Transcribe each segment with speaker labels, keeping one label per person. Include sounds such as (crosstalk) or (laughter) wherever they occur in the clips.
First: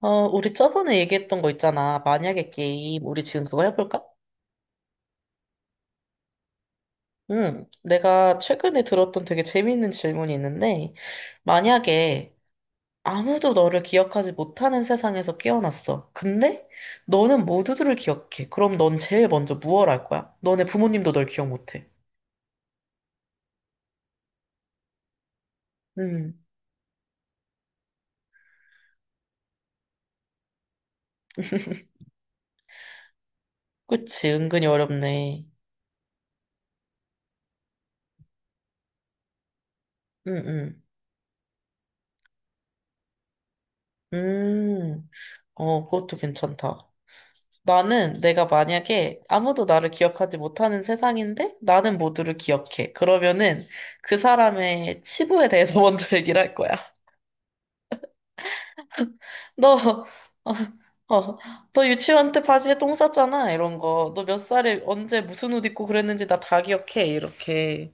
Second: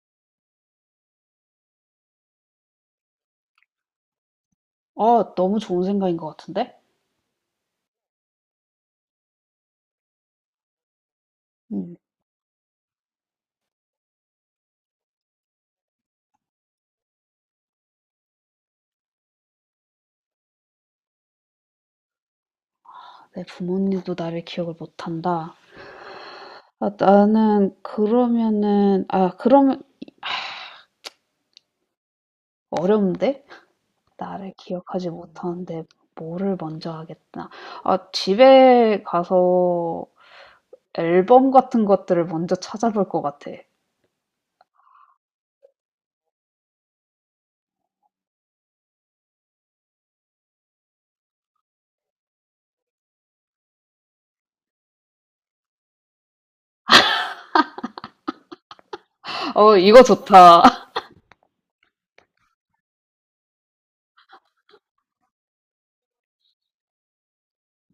Speaker 1: 어, 우리 저번에 얘기했던 거 있잖아. 만약에 게임. 우리 지금 그거 해볼까?
Speaker 2: 아, 너무 좋은 생각인 것 같은데?
Speaker 1: 응. 내가 최근에 들었던 되게 재미있는 질문이 있는데,
Speaker 2: 음,
Speaker 1: 만약에 아무도 너를 기억하지 못하는 세상에서 깨어났어. 근데 너는 모두들을 기억해. 그럼 넌 제일 먼저 무얼 할 거야? 너네 부모님도 널 기억 못해.
Speaker 2: 내 부모님도 나를 기억을 못한다.
Speaker 1: 응.
Speaker 2: 그러면
Speaker 1: (laughs)
Speaker 2: 어려운데?
Speaker 1: 그치.
Speaker 2: 나를
Speaker 1: 은근히
Speaker 2: 기억하지
Speaker 1: 어렵네.
Speaker 2: 못하는데 뭐를 먼저 하겠나? 아, 집에 가서
Speaker 1: 응, 응.
Speaker 2: 앨범 같은 것들을 먼저 찾아볼 것 같아.
Speaker 1: 음, 어, 그것도 괜찮다. 나는 내가 만약에 아무도 나를 기억하지 못하는 세상인데 나는 모두를 기억해. 그러면은 그 사람의 치부에 대해서 (laughs) 먼저 얘기를 할 거야.
Speaker 2: 어, 이거
Speaker 1: 너,
Speaker 2: 좋다. (laughs)
Speaker 1: 어, 어, 너 유치원 때 바지에 똥 쌌잖아. 이런 거. 너 몇 살에 언제 무슨 옷 입고 그랬는지 나 다 기억해. 이렇게.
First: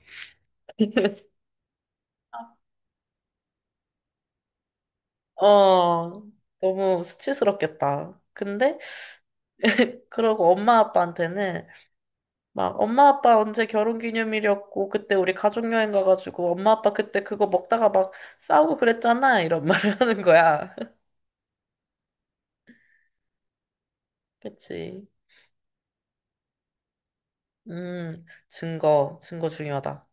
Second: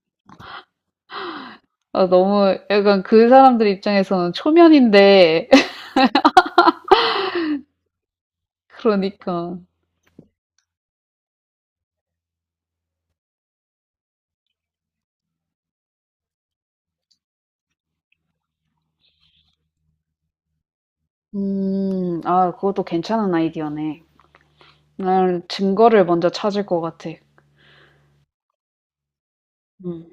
Speaker 2: 아, 너무 약간 그 사람들 입장에서는 초면인데, (laughs)
Speaker 1: 어, 너무 수치스럽겠다. 근데
Speaker 2: 그러니까.
Speaker 1: (laughs) 그러고 엄마 아빠한테는 막 엄마 아빠 언제 결혼기념일이었고 그때 우리 가족 여행 가가지고 엄마 아빠 그때 그거 먹다가 막 싸우고 그랬잖아 이런 말을 (laughs) 하는 거야. (laughs)
Speaker 2: 아, 그것도 괜찮은 아이디어네.
Speaker 1: 그치?
Speaker 2: 난 증거를 먼저 찾을 것 같아.
Speaker 1: 음 증거 증거 중요하다.
Speaker 2: 음,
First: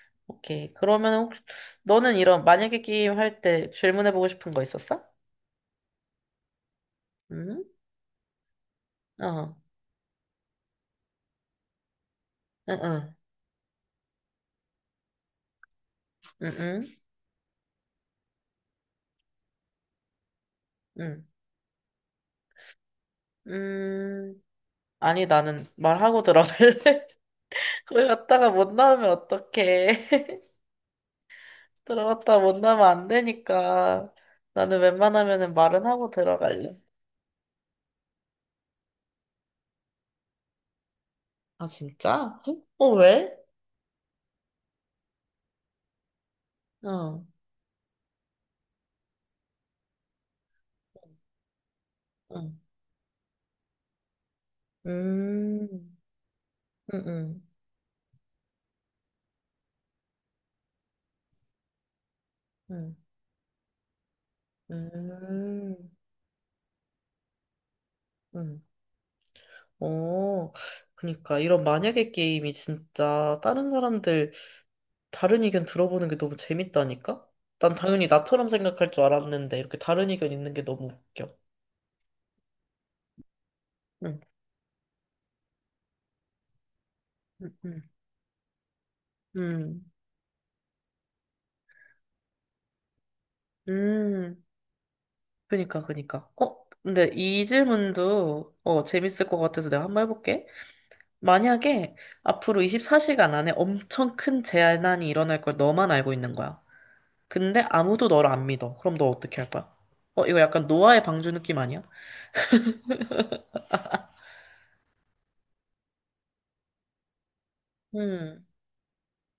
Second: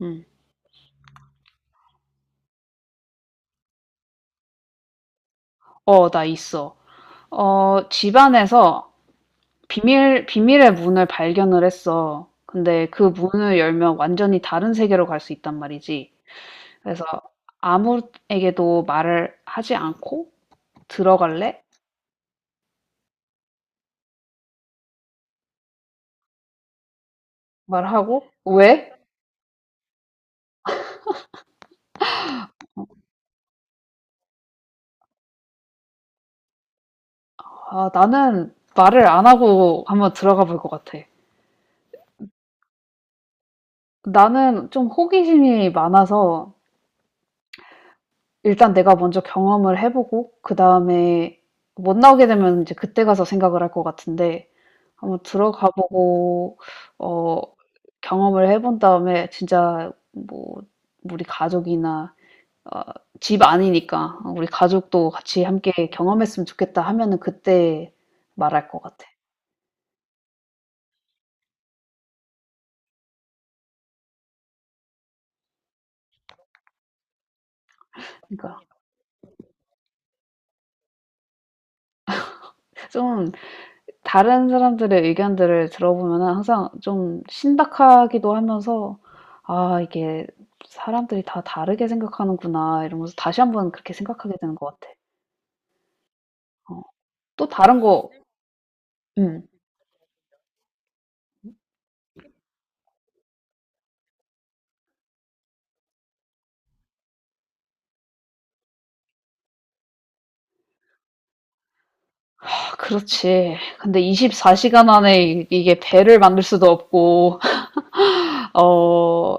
Speaker 2: 음.
Speaker 1: 오케이 그러면 혹시 너는 이런 만약에 게임 할 때 질문해보고 싶은 거 있었어?
Speaker 2: 어, 나 있어.
Speaker 1: 응?
Speaker 2: 어, 집안에서
Speaker 1: 어
Speaker 2: 비밀의 문을 발견을 했어. 근데
Speaker 1: 응응
Speaker 2: 그 문을 열면 완전히 다른 세계로 갈 수 있단 말이지.
Speaker 1: 응응 응.
Speaker 2: 그래서 아무에게도 말을 하지 않고
Speaker 1: 응,
Speaker 2: 들어갈래?
Speaker 1: 응. 아니 나는 말하고 들어갈래. (laughs) 거기
Speaker 2: 말하고
Speaker 1: 갔다가 못
Speaker 2: 왜?
Speaker 1: 나오면 어떡해. (laughs) 들어갔다 못 나면 안 되니까 나는 웬만하면은 말은 하고 들어갈래.
Speaker 2: 아, 나는 말을 안 하고 한번 들어가 볼 것 같아.
Speaker 1: 아, 진짜? 헉? 어, 왜?
Speaker 2: 나는 좀 호기심이 많아서
Speaker 1: 어,
Speaker 2: 일단 내가 먼저 경험을 해보고 그 다음에 못 나오게
Speaker 1: 어.
Speaker 2: 되면 이제 그때 가서 생각을 할 것 같은데, 한번
Speaker 1: 음,
Speaker 2: 들어가 보고
Speaker 1: 음,
Speaker 2: 어
Speaker 1: 음,
Speaker 2: 경험을 해본 다음에 진짜 뭐 우리 가족이나 어
Speaker 1: 음,
Speaker 2: 집 아니니까 '어 우리 가족도 같이 함께
Speaker 1: 음,
Speaker 2: 경험했으면 좋겠다.' 하면은 그때
Speaker 1: 음.
Speaker 2: 말할 것 같아.
Speaker 1: 어, 그니까, 이런 만약에 게임이 진짜 다른 사람들 다른 의견 들어보는 게 너무 재밌다니까? 난 당연히 나처럼
Speaker 2: 그러니까
Speaker 1: 생각할 줄 알았는데, 이렇게 다른 의견 있는 게 너무 웃겨.
Speaker 2: 좀
Speaker 1: 응,
Speaker 2: 다른 사람들의 의견들을 들어보면은 항상 좀
Speaker 1: 응, 응,
Speaker 2: 신박하기도 하면서 '아
Speaker 1: 응.
Speaker 2: 이게 사람들이 다 다르게 생각하는구나.' 이러면서 다시 한번 그렇게
Speaker 1: 응.
Speaker 2: 생각하게 되는 것 같아.
Speaker 1: 그니까, 그니까. 어,
Speaker 2: 어,
Speaker 1: 근데 이
Speaker 2: 또 다른 거.
Speaker 1: 질문도, 어,
Speaker 2: 네.
Speaker 1: 재밌을 것
Speaker 2: 음.
Speaker 1: 같아서 내가 한 번 해볼게. 만약에 앞으로 24시간 안에 엄청 큰 재난이 일어날 걸 너만 알고 있는 거야. 근데 아무도 너를 안 믿어. 그럼 너 어떻게 할 거야? 어, 이거 약간 노아의 방주 느낌 아니야?
Speaker 2: 그렇지. 근데 24시간 안에 이게 배를 만들 수도 없고,
Speaker 1: 음,
Speaker 2: (laughs) 어,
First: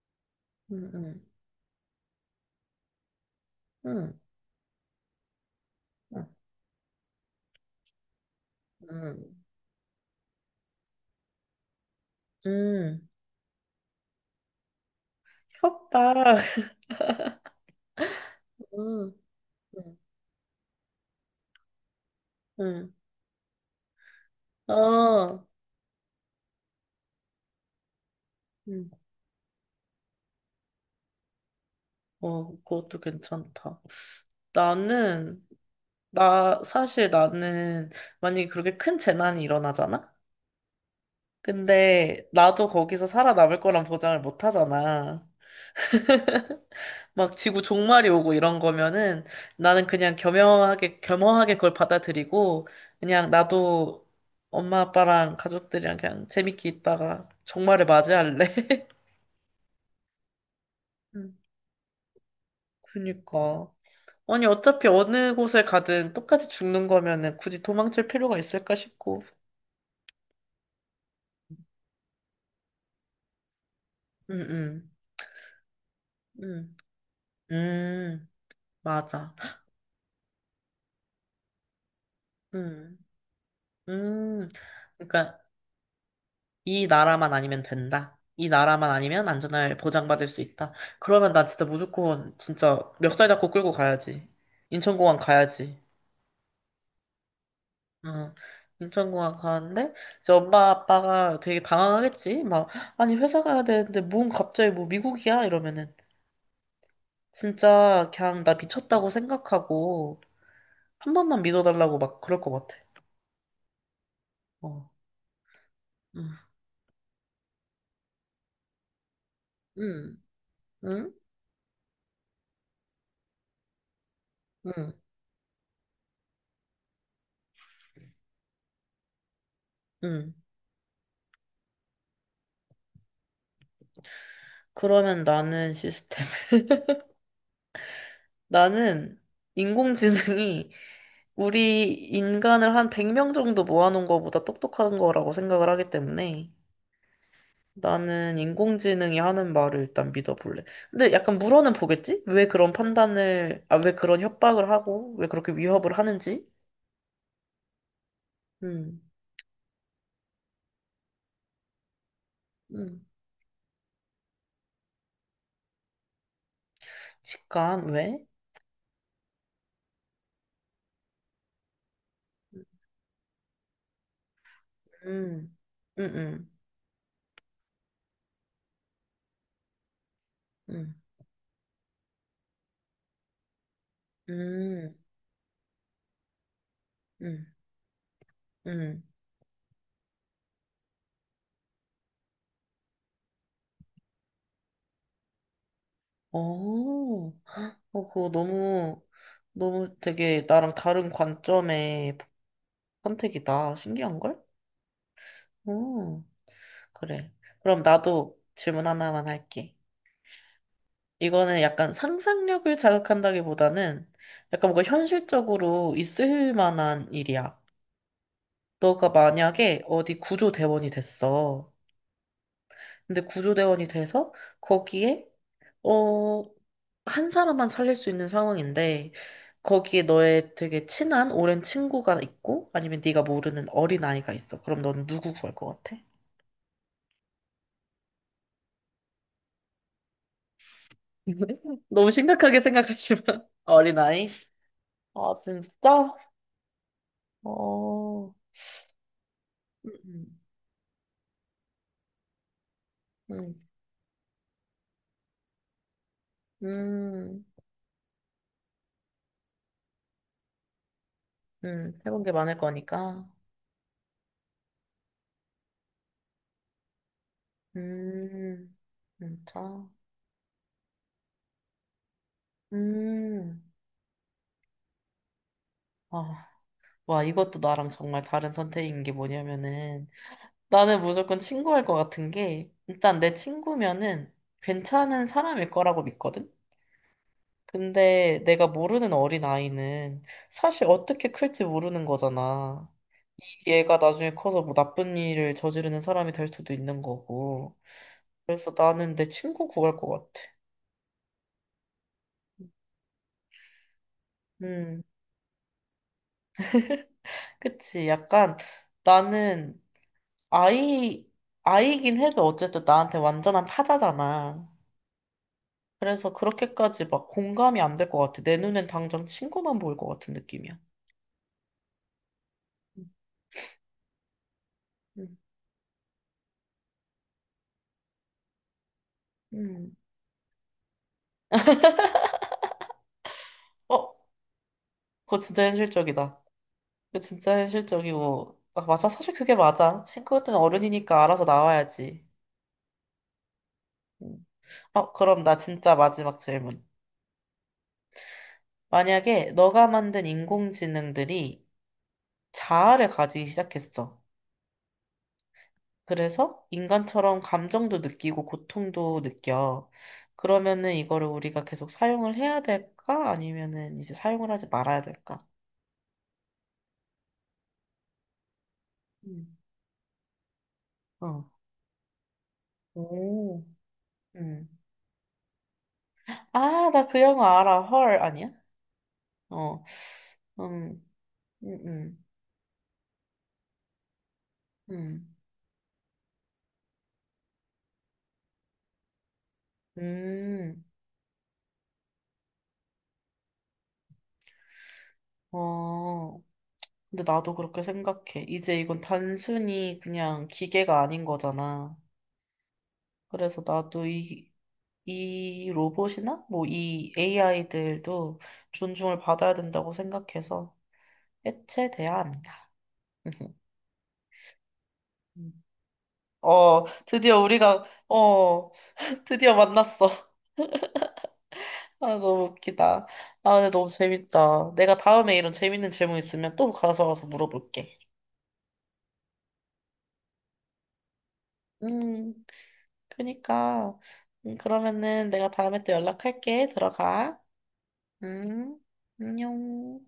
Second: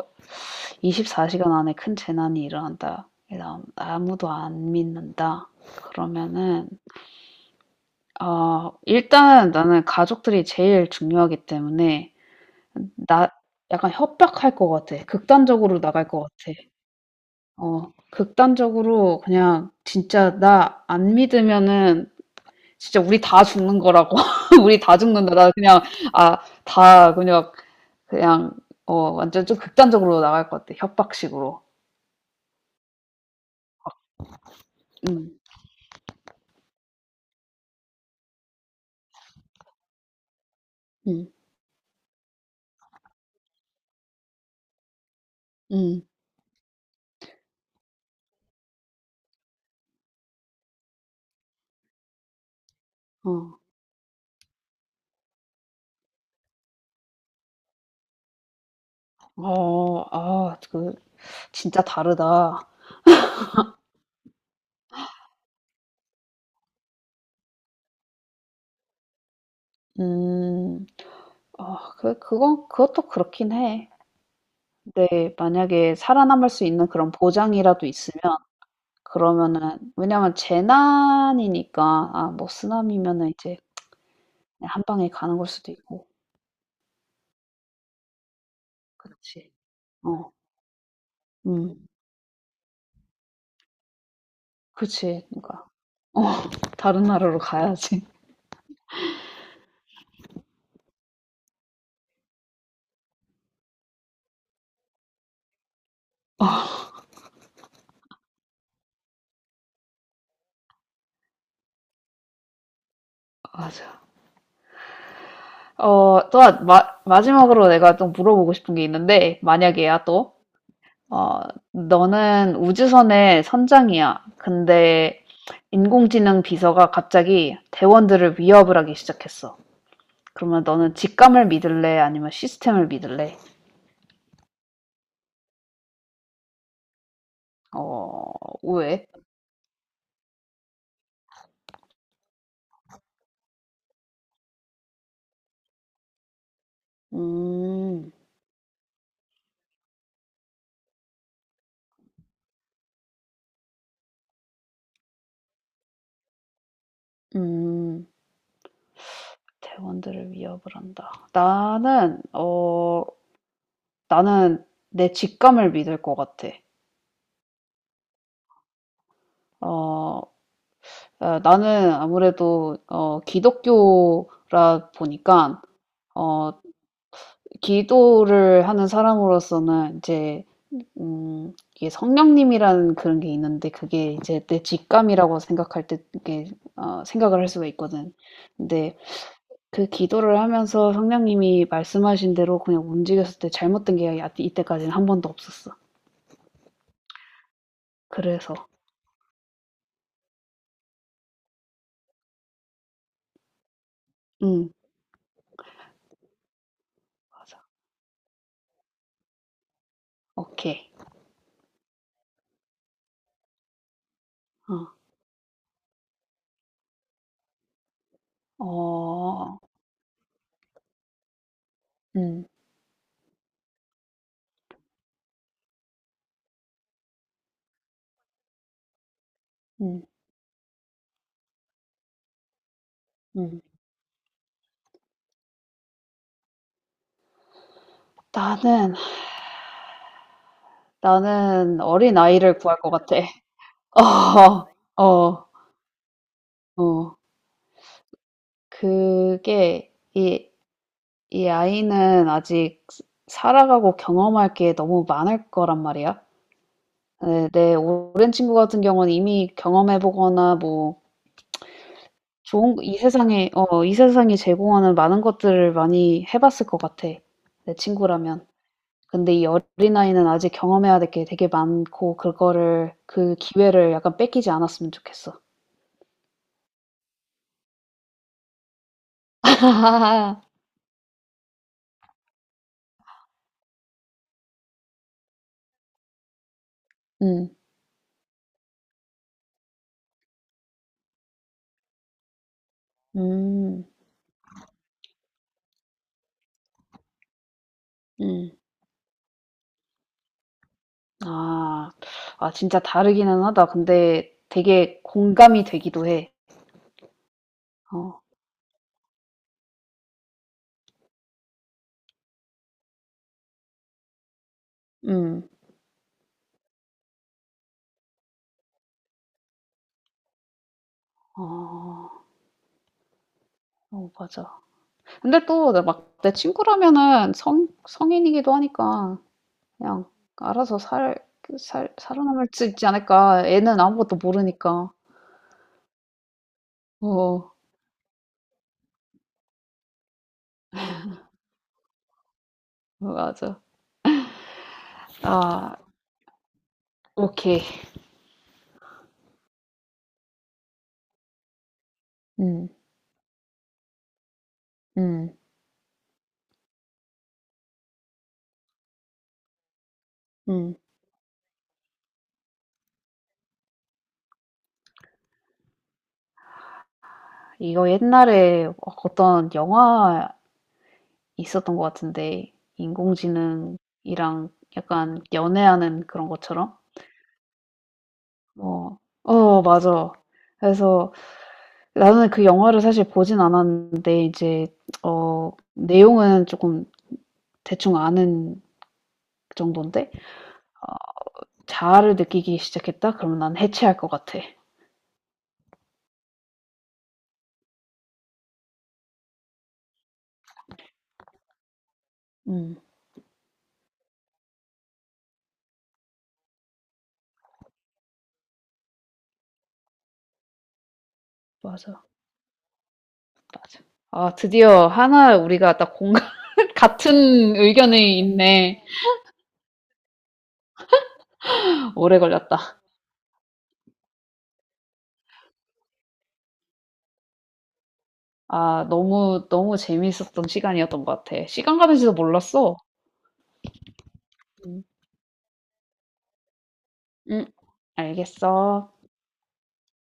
Speaker 1: 음, 음,
Speaker 2: 24시간 안에 큰 재난이 일어난다. 그다음
Speaker 1: 음,
Speaker 2: 아무도 안 믿는다.
Speaker 1: 음,
Speaker 2: 그러면은, 어,
Speaker 1: 음,
Speaker 2: 일단 나는 가족들이 제일 중요하기 때문에,
Speaker 1: 음.
Speaker 2: 나, 약간 협박할 것 같아. 극단적으로 나갈 것
Speaker 1: 협박.
Speaker 2: 같아.
Speaker 1: (laughs)
Speaker 2: 어,
Speaker 1: 음,
Speaker 2: 극단적으로 그냥
Speaker 1: 음,
Speaker 2: 진짜 나 안 믿으면은
Speaker 1: 음.
Speaker 2: 진짜 우리 다 죽는 거라고. (laughs) 우리 다 죽는다.
Speaker 1: 어,
Speaker 2: 나 그냥 아, 다 그냥 그냥
Speaker 1: 음.
Speaker 2: 어, 완전 좀 극단적으로 나갈 것 같아. 협박식으로.
Speaker 1: 어, 그것도 괜찮다.
Speaker 2: 음.
Speaker 1: 나는, 나, 사실 나는, 만약에 그렇게 큰 재난이 일어나잖아?
Speaker 2: 음.
Speaker 1: 근데, 나도 거기서 살아남을 거란 보장을 못 하잖아.
Speaker 2: 음.
Speaker 1: 막 지구 종말이 오고 이런 거면은, 나는 그냥 겸허하게, 겸허하게 그걸 받아들이고, 그냥
Speaker 2: 어.
Speaker 1: 나도 엄마, 아빠랑 가족들이랑 그냥 재밌게 있다가 종말을 맞이할래. (laughs)
Speaker 2: 어. 아, 그
Speaker 1: 음,
Speaker 2: 진짜 다르다.
Speaker 1: 그니까. 아니, 어차피 어느 곳에 가든 똑같이 죽는 거면은 굳이 도망칠 필요가 있을까 싶고.
Speaker 2: 음. 아 그건, 그것도 그렇긴 해.
Speaker 1: 응, 응,
Speaker 2: 근데 만약에 살아남을 수
Speaker 1: 응.
Speaker 2: 있는 그런 보장이라도 있으면,
Speaker 1: 음, 맞아.
Speaker 2: 그러면은, 왜냐면 재난이니까, 아 뭐
Speaker 1: 음,
Speaker 2: 쓰나미면은 이제
Speaker 1: 음.
Speaker 2: 그냥 한 방에 가는
Speaker 1: 그러니까
Speaker 2: 걸 수도 있고.
Speaker 1: 이 나라만 아니면 된다. 이 나라만 아니면
Speaker 2: 그렇지.
Speaker 1: 안전을 보장받을
Speaker 2: 어.
Speaker 1: 수 있다. 그러면 난 진짜
Speaker 2: 음.
Speaker 1: 무조건 진짜 멱살 잡고 끌고 가야지. 인천공항
Speaker 2: 그치. 그러니까
Speaker 1: 가야지.
Speaker 2: 어 다른 나라로 가야지.
Speaker 1: 응. 인천공항 가는데 이제 엄마 아빠가 되게 당황하겠지. 막 아니 회사 가야 되는데 뭔 갑자기 뭐 미국이야 이러면은
Speaker 2: 어
Speaker 1: 진짜 그냥 나 미쳤다고 생각하고 한 번만 믿어달라고 막 그럴 것 같아.
Speaker 2: 맞아.
Speaker 1: 어.
Speaker 2: 어
Speaker 1: 응.
Speaker 2: 또한 마 마지막으로 내가 또 물어보고 싶은 게 있는데, 만약에야,
Speaker 1: 응.
Speaker 2: 또
Speaker 1: 응.
Speaker 2: 어 너는 우주선의 선장이야.
Speaker 1: 응.
Speaker 2: 근데 인공지능 비서가 갑자기 대원들을 위협을 하기 시작했어.
Speaker 1: 응.
Speaker 2: 그러면 너는 직감을 믿을래, 아니면 시스템을 믿을래?
Speaker 1: 그러면 나는 시스템. (laughs)
Speaker 2: 어 왜?
Speaker 1: 나는 인공지능이 우리 인간을 한 100명 정도 모아놓은 것보다 똑똑한 거라고 생각을 하기 때문에
Speaker 2: 음.
Speaker 1: 나는 인공지능이 하는 말을 일단 믿어볼래. 근데 약간 물어는 보겠지? 왜 그런 판단을, 아, 왜 그런 협박을 하고, 왜 그렇게 위협을 하는지?
Speaker 2: 음.
Speaker 1: 음,
Speaker 2: 대원들을 위협을 한다.
Speaker 1: 음.
Speaker 2: 나는 내 직감을 믿을 것 같아.
Speaker 1: 직감, 왜?
Speaker 2: 어, 어, 나는 아무래도 어, 기독교라
Speaker 1: 음,
Speaker 2: 보니까
Speaker 1: 음, 음,
Speaker 2: 어, 기도를 하는 사람으로서는 이제
Speaker 1: 음,
Speaker 2: 이게 성령님이라는 그런 게 있는데, 그게 이제 내
Speaker 1: 음,
Speaker 2: 직감이라고 생각할 때, 이게 어, 생각을
Speaker 1: 음,
Speaker 2: 할 수가 있거든. 근데
Speaker 1: 음.
Speaker 2: 그 기도를 하면서 성령님이 말씀하신 대로 그냥 움직였을 때 잘못된 게 이때까지는 한 번도 없었어.
Speaker 1: 오. 어, 그거
Speaker 2: 그래서.
Speaker 1: 너무, 너무 되게 나랑 다른 관점의 선택이다. 신기한걸?
Speaker 2: 음
Speaker 1: 음, 그래.
Speaker 2: 맞아.
Speaker 1: 그럼 나도 질문 하나만 할게.
Speaker 2: 오케이.
Speaker 1: 이거는 약간 상상력을 자극한다기보다는 약간 뭔가
Speaker 2: 어.
Speaker 1: 현실적으로 있을 만한 일이야. 너가
Speaker 2: 어.
Speaker 1: 만약에 어디 구조대원이 됐어.
Speaker 2: 음.
Speaker 1: 근데 구조대원이 돼서 거기에, 어, 한 사람만 살릴 수 있는 상황인데,
Speaker 2: 음.
Speaker 1: 거기에 너의 되게 친한 오랜 친구가 있고 아니면 네가
Speaker 2: 음.
Speaker 1: 모르는 어린아이가 있어. 그럼 넌 누구 구할 것 같아?
Speaker 2: 나는 나는
Speaker 1: (laughs) 너무
Speaker 2: 어린아이를
Speaker 1: 심각하게
Speaker 2: 구할 것 같아.
Speaker 1: 생각하지만 (laughs) 어린아이?
Speaker 2: (laughs) 어.
Speaker 1: 아
Speaker 2: 어.
Speaker 1: 진짜?
Speaker 2: 어.
Speaker 1: 어...
Speaker 2: 그게
Speaker 1: 음,
Speaker 2: 이 아이는 아직
Speaker 1: 음,
Speaker 2: 살아가고 경험할 게 너무 많을 거란 말이야.
Speaker 1: 음, 음.
Speaker 2: 네, 내 오랜 친구 같은 경우는 이미 경험해 보거나, 뭐
Speaker 1: 음. 해본 게 많을
Speaker 2: 좋은, 이
Speaker 1: 거니까.
Speaker 2: 세상에 어 이 세상이 제공하는 많은 것들을 많이 해 봤을 것 같아, 내 친구라면.
Speaker 1: 음,
Speaker 2: 근데 이
Speaker 1: 진짜?
Speaker 2: 어린아이는 아직 경험해야 될 게 되게 많고, 그거를, 그
Speaker 1: 음.
Speaker 2: 기회를 약간 뺏기지 않았으면 좋겠어.
Speaker 1: 아, 와 이것도 나랑 정말 다른 선택인 게 뭐냐면은
Speaker 2: (laughs)
Speaker 1: 나는 무조건 친구할 것 같은 게, 일단 내 친구면은 괜찮은 사람일 거라고 믿거든?
Speaker 2: 음.
Speaker 1: 근데 내가 모르는 어린아이는 사실 어떻게 클지 모르는 거잖아.
Speaker 2: 음.
Speaker 1: 얘가 나중에 커서 뭐 나쁜 일을 저지르는 사람이 될 수도 있는 거고.
Speaker 2: 음.
Speaker 1: 그래서 나는 내 친구 구할 것 같아.
Speaker 2: 아. 아 진짜 다르기는 하다. 근데 되게
Speaker 1: 음,
Speaker 2: 공감이 되기도 해.
Speaker 1: 그치.
Speaker 2: 어.
Speaker 1: 약간 나는 아이, 아이긴 해도 어쨌든 나한테 완전한 타자잖아.
Speaker 2: 음.
Speaker 1: 그래서 그렇게까지 막 공감이 안 될 것 같아. 내 눈엔 당장 친구만 보일 것 같은 느낌이야.
Speaker 2: 어. 어 맞아.
Speaker 1: 음.
Speaker 2: 근데 또 내 친구라면은 성 성인이기도 하니까
Speaker 1: 음.
Speaker 2: 그냥 알아서 살 그 살 살아남을 수 있지 않을까. 애는
Speaker 1: 어,
Speaker 2: 아무것도 모르니까.
Speaker 1: 그거 진짜 현실적이다. 그거
Speaker 2: 어.
Speaker 1: 진짜 현실적이고. 아, 맞아. 사실 그게 맞아. 친구들은 어른이니까 알아서 나와야지.
Speaker 2: 맞아.
Speaker 1: 음. 어, 그럼 나
Speaker 2: 아.
Speaker 1: 진짜 마지막 질문.
Speaker 2: 오케이.
Speaker 1: 만약에 너가 만든 인공지능들이
Speaker 2: 음,
Speaker 1: 자아를 가지기 시작했어.
Speaker 2: 음,
Speaker 1: 그래서 인간처럼 감정도 느끼고 고통도 느껴.
Speaker 2: 음.
Speaker 1: 그러면은 이거를 우리가 계속 사용을 해야 될까? 아니면은 이제 사용을 하지 말아야 될까?
Speaker 2: 이거 옛날에 어떤
Speaker 1: 음.
Speaker 2: 영화
Speaker 1: 어.
Speaker 2: 있었던 것 같은데,
Speaker 1: 오.
Speaker 2: 인공지능이랑
Speaker 1: 음.
Speaker 2: 약간 연애하는 그런 것처럼?
Speaker 1: 아, 나 그 영화 알아. 헐, 아니야?
Speaker 2: 어, 어,
Speaker 1: 어.
Speaker 2: 맞아.
Speaker 1: 음,
Speaker 2: 그래서
Speaker 1: 음, 음,
Speaker 2: 나는 그 영화를 사실 보진 않았는데, 이제,
Speaker 1: 음,
Speaker 2: 어, 내용은 조금 대충 아는 정도인데,
Speaker 1: 음,
Speaker 2: 자아를 느끼기 시작했다? 그러면 난 해체할 것 같아.
Speaker 1: 어. 근데 나도 그렇게 생각해. 이제 이건 단순히 그냥 기계가 아닌 거잖아.
Speaker 2: 음,
Speaker 1: 그래서 나도 이, 이 로봇이나 뭐 이 AI들도 존중을 받아야 된다고 생각해서
Speaker 2: 맞아,
Speaker 1: 해체돼야 합니다. (laughs)
Speaker 2: 맞아. 아, 드디어 하나
Speaker 1: 음.
Speaker 2: 우리가 딱 공감,
Speaker 1: 어, 드디어
Speaker 2: 같은
Speaker 1: 우리가,
Speaker 2: 의견이
Speaker 1: 어,
Speaker 2: 있네.
Speaker 1: 드디어 만났어. (laughs) 아,
Speaker 2: 오래
Speaker 1: 너무
Speaker 2: 걸렸다.
Speaker 1: 웃기다. 아, 근데 너무 재밌다. 내가 다음에 이런 재밌는 질문 있으면 또 가서 물어볼게.
Speaker 2: 아, 너무 재미있었던 시간이었던 것 같아. 시간 가는지도
Speaker 1: 음,
Speaker 2: 몰랐어.
Speaker 1: 그니까.
Speaker 2: 응,
Speaker 1: 그러면은 내가 다음에 또 연락할게. 들어가.
Speaker 2: 응, 알겠어.
Speaker 1: 음, 안녕.